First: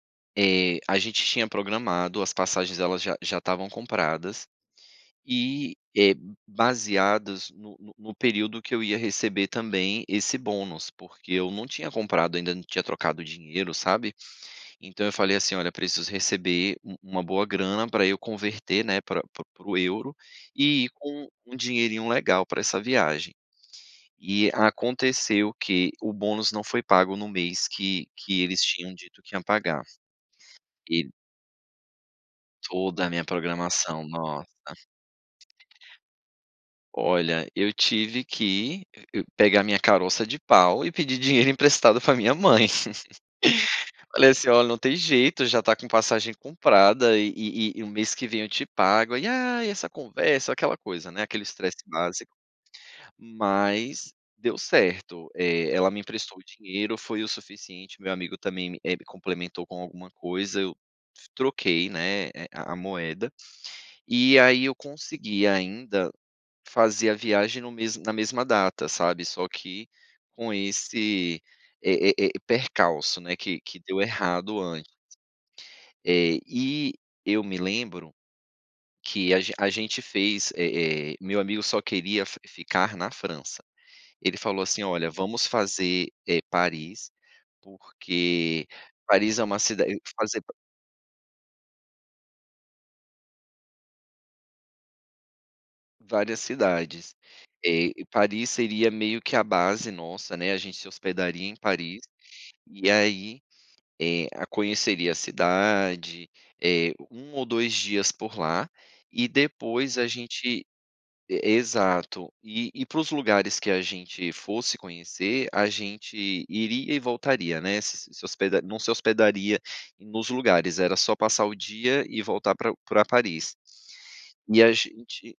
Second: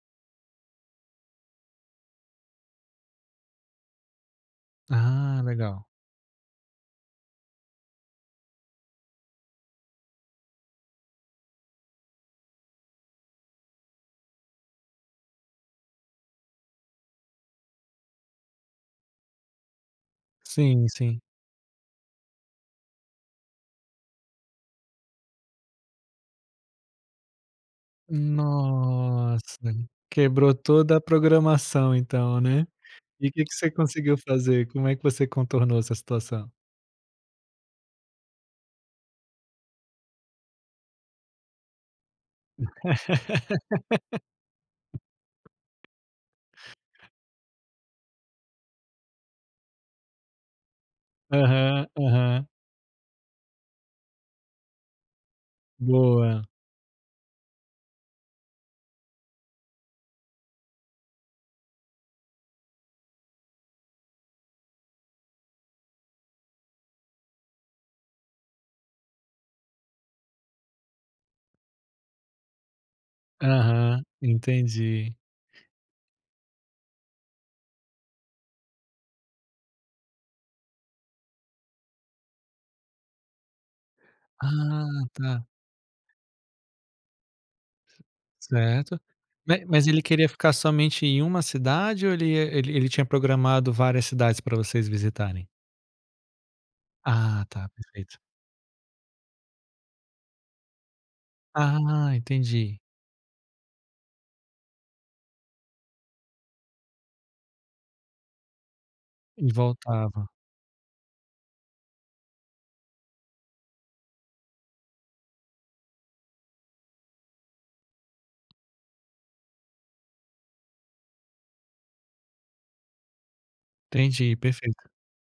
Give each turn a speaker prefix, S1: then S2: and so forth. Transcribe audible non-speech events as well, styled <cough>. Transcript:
S1: Eh, a gente tinha programado, as passagens elas já já estavam compradas,
S2: Ah,
S1: e,
S2: legal.
S1: eh, baseadas no no no período que eu ia receber também esse bônus. Porque eu não tinha comprado ainda, não tinha trocado dinheiro, sabe. Então eu falei, assim: "Olha, preciso receber u uma boa grana, pra eu converter, né, pra pra para o euro e
S2: Sim,
S1: ir
S2: sim.
S1: com um dinheirinho legal pra essa viagem". E aconteceu que o bônus não foi pago no mês que que eles tinham dito que iam
S2: Nossa,
S1: pagar,
S2: quebrou toda a
S1: e
S2: programação então, né.
S1: Toda a minha
S2: E que que você
S1: programação,
S2: conseguiu
S1: nossa.
S2: fazer? Como é que você contornou essa situação?
S1: Olha, eu tive que pegar minha caroça de pau e pedir dinheiro emprestado pra minha mãe. <laughs> Falei assim: "Olha, não tem jeito, já tá com passagem
S2: <laughs>
S1: comprada e e e o mês que vem eu te pago" e aí "Ai, essa conversa", aquela coisa, né, aquele estresse
S2: Aham,
S1: básico.
S2: aham.
S1: Mas deu certo, eh, ela me emprestou
S2: Boa.
S1: o dinheiro, foi o suficiente, meu amigo também, eh, me complementou com alguma coisa, eu troquei, né, a a moeda e aí eu consegui ainda fazer a viagem no mesmo na mesma data, sabe, só que com esse, eh eh eh, percalço, né, que que deu
S2: Aham,
S1: errado ant
S2: entendi.
S1: Eh, e eu me lembro que a a gente fez, eh, eh, meu amigo só queria fi ficar na França. Ele falou assim:
S2: Ah,
S1: "Olha,
S2: tá.
S1: vamos fazer, eh, Paris, porque
S2: Certo,
S1: Paris é
S2: ma
S1: uma
S2: mas
S1: cida e
S2: ele queria
S1: fazer
S2: ficar somente em uma cidade ou ele ele tinha programado várias cidades pra vocês visitarem?
S1: Várias cidades,
S2: Ah, tá,
S1: eh,
S2: perfeito.
S1: Paris seria meio que a base nossa, né. A gente se hospedaria em
S2: Ah,
S1: Paris,
S2: entendi.
S1: e aí, eh, conheceria a cidade, eh, 1 ou 2 dias por lá, e
S2: E
S1: depois a
S2: voltava.
S1: gente e exato, e e para os lugares que a gente fosse conhecer, a gente iria e voltaria, né. S se hospeda não se hospedaria nos lugares, era só passar o dia e voltar pra pra Paris,
S2: Entendi,
S1: e a
S2: perfeito.
S1: gente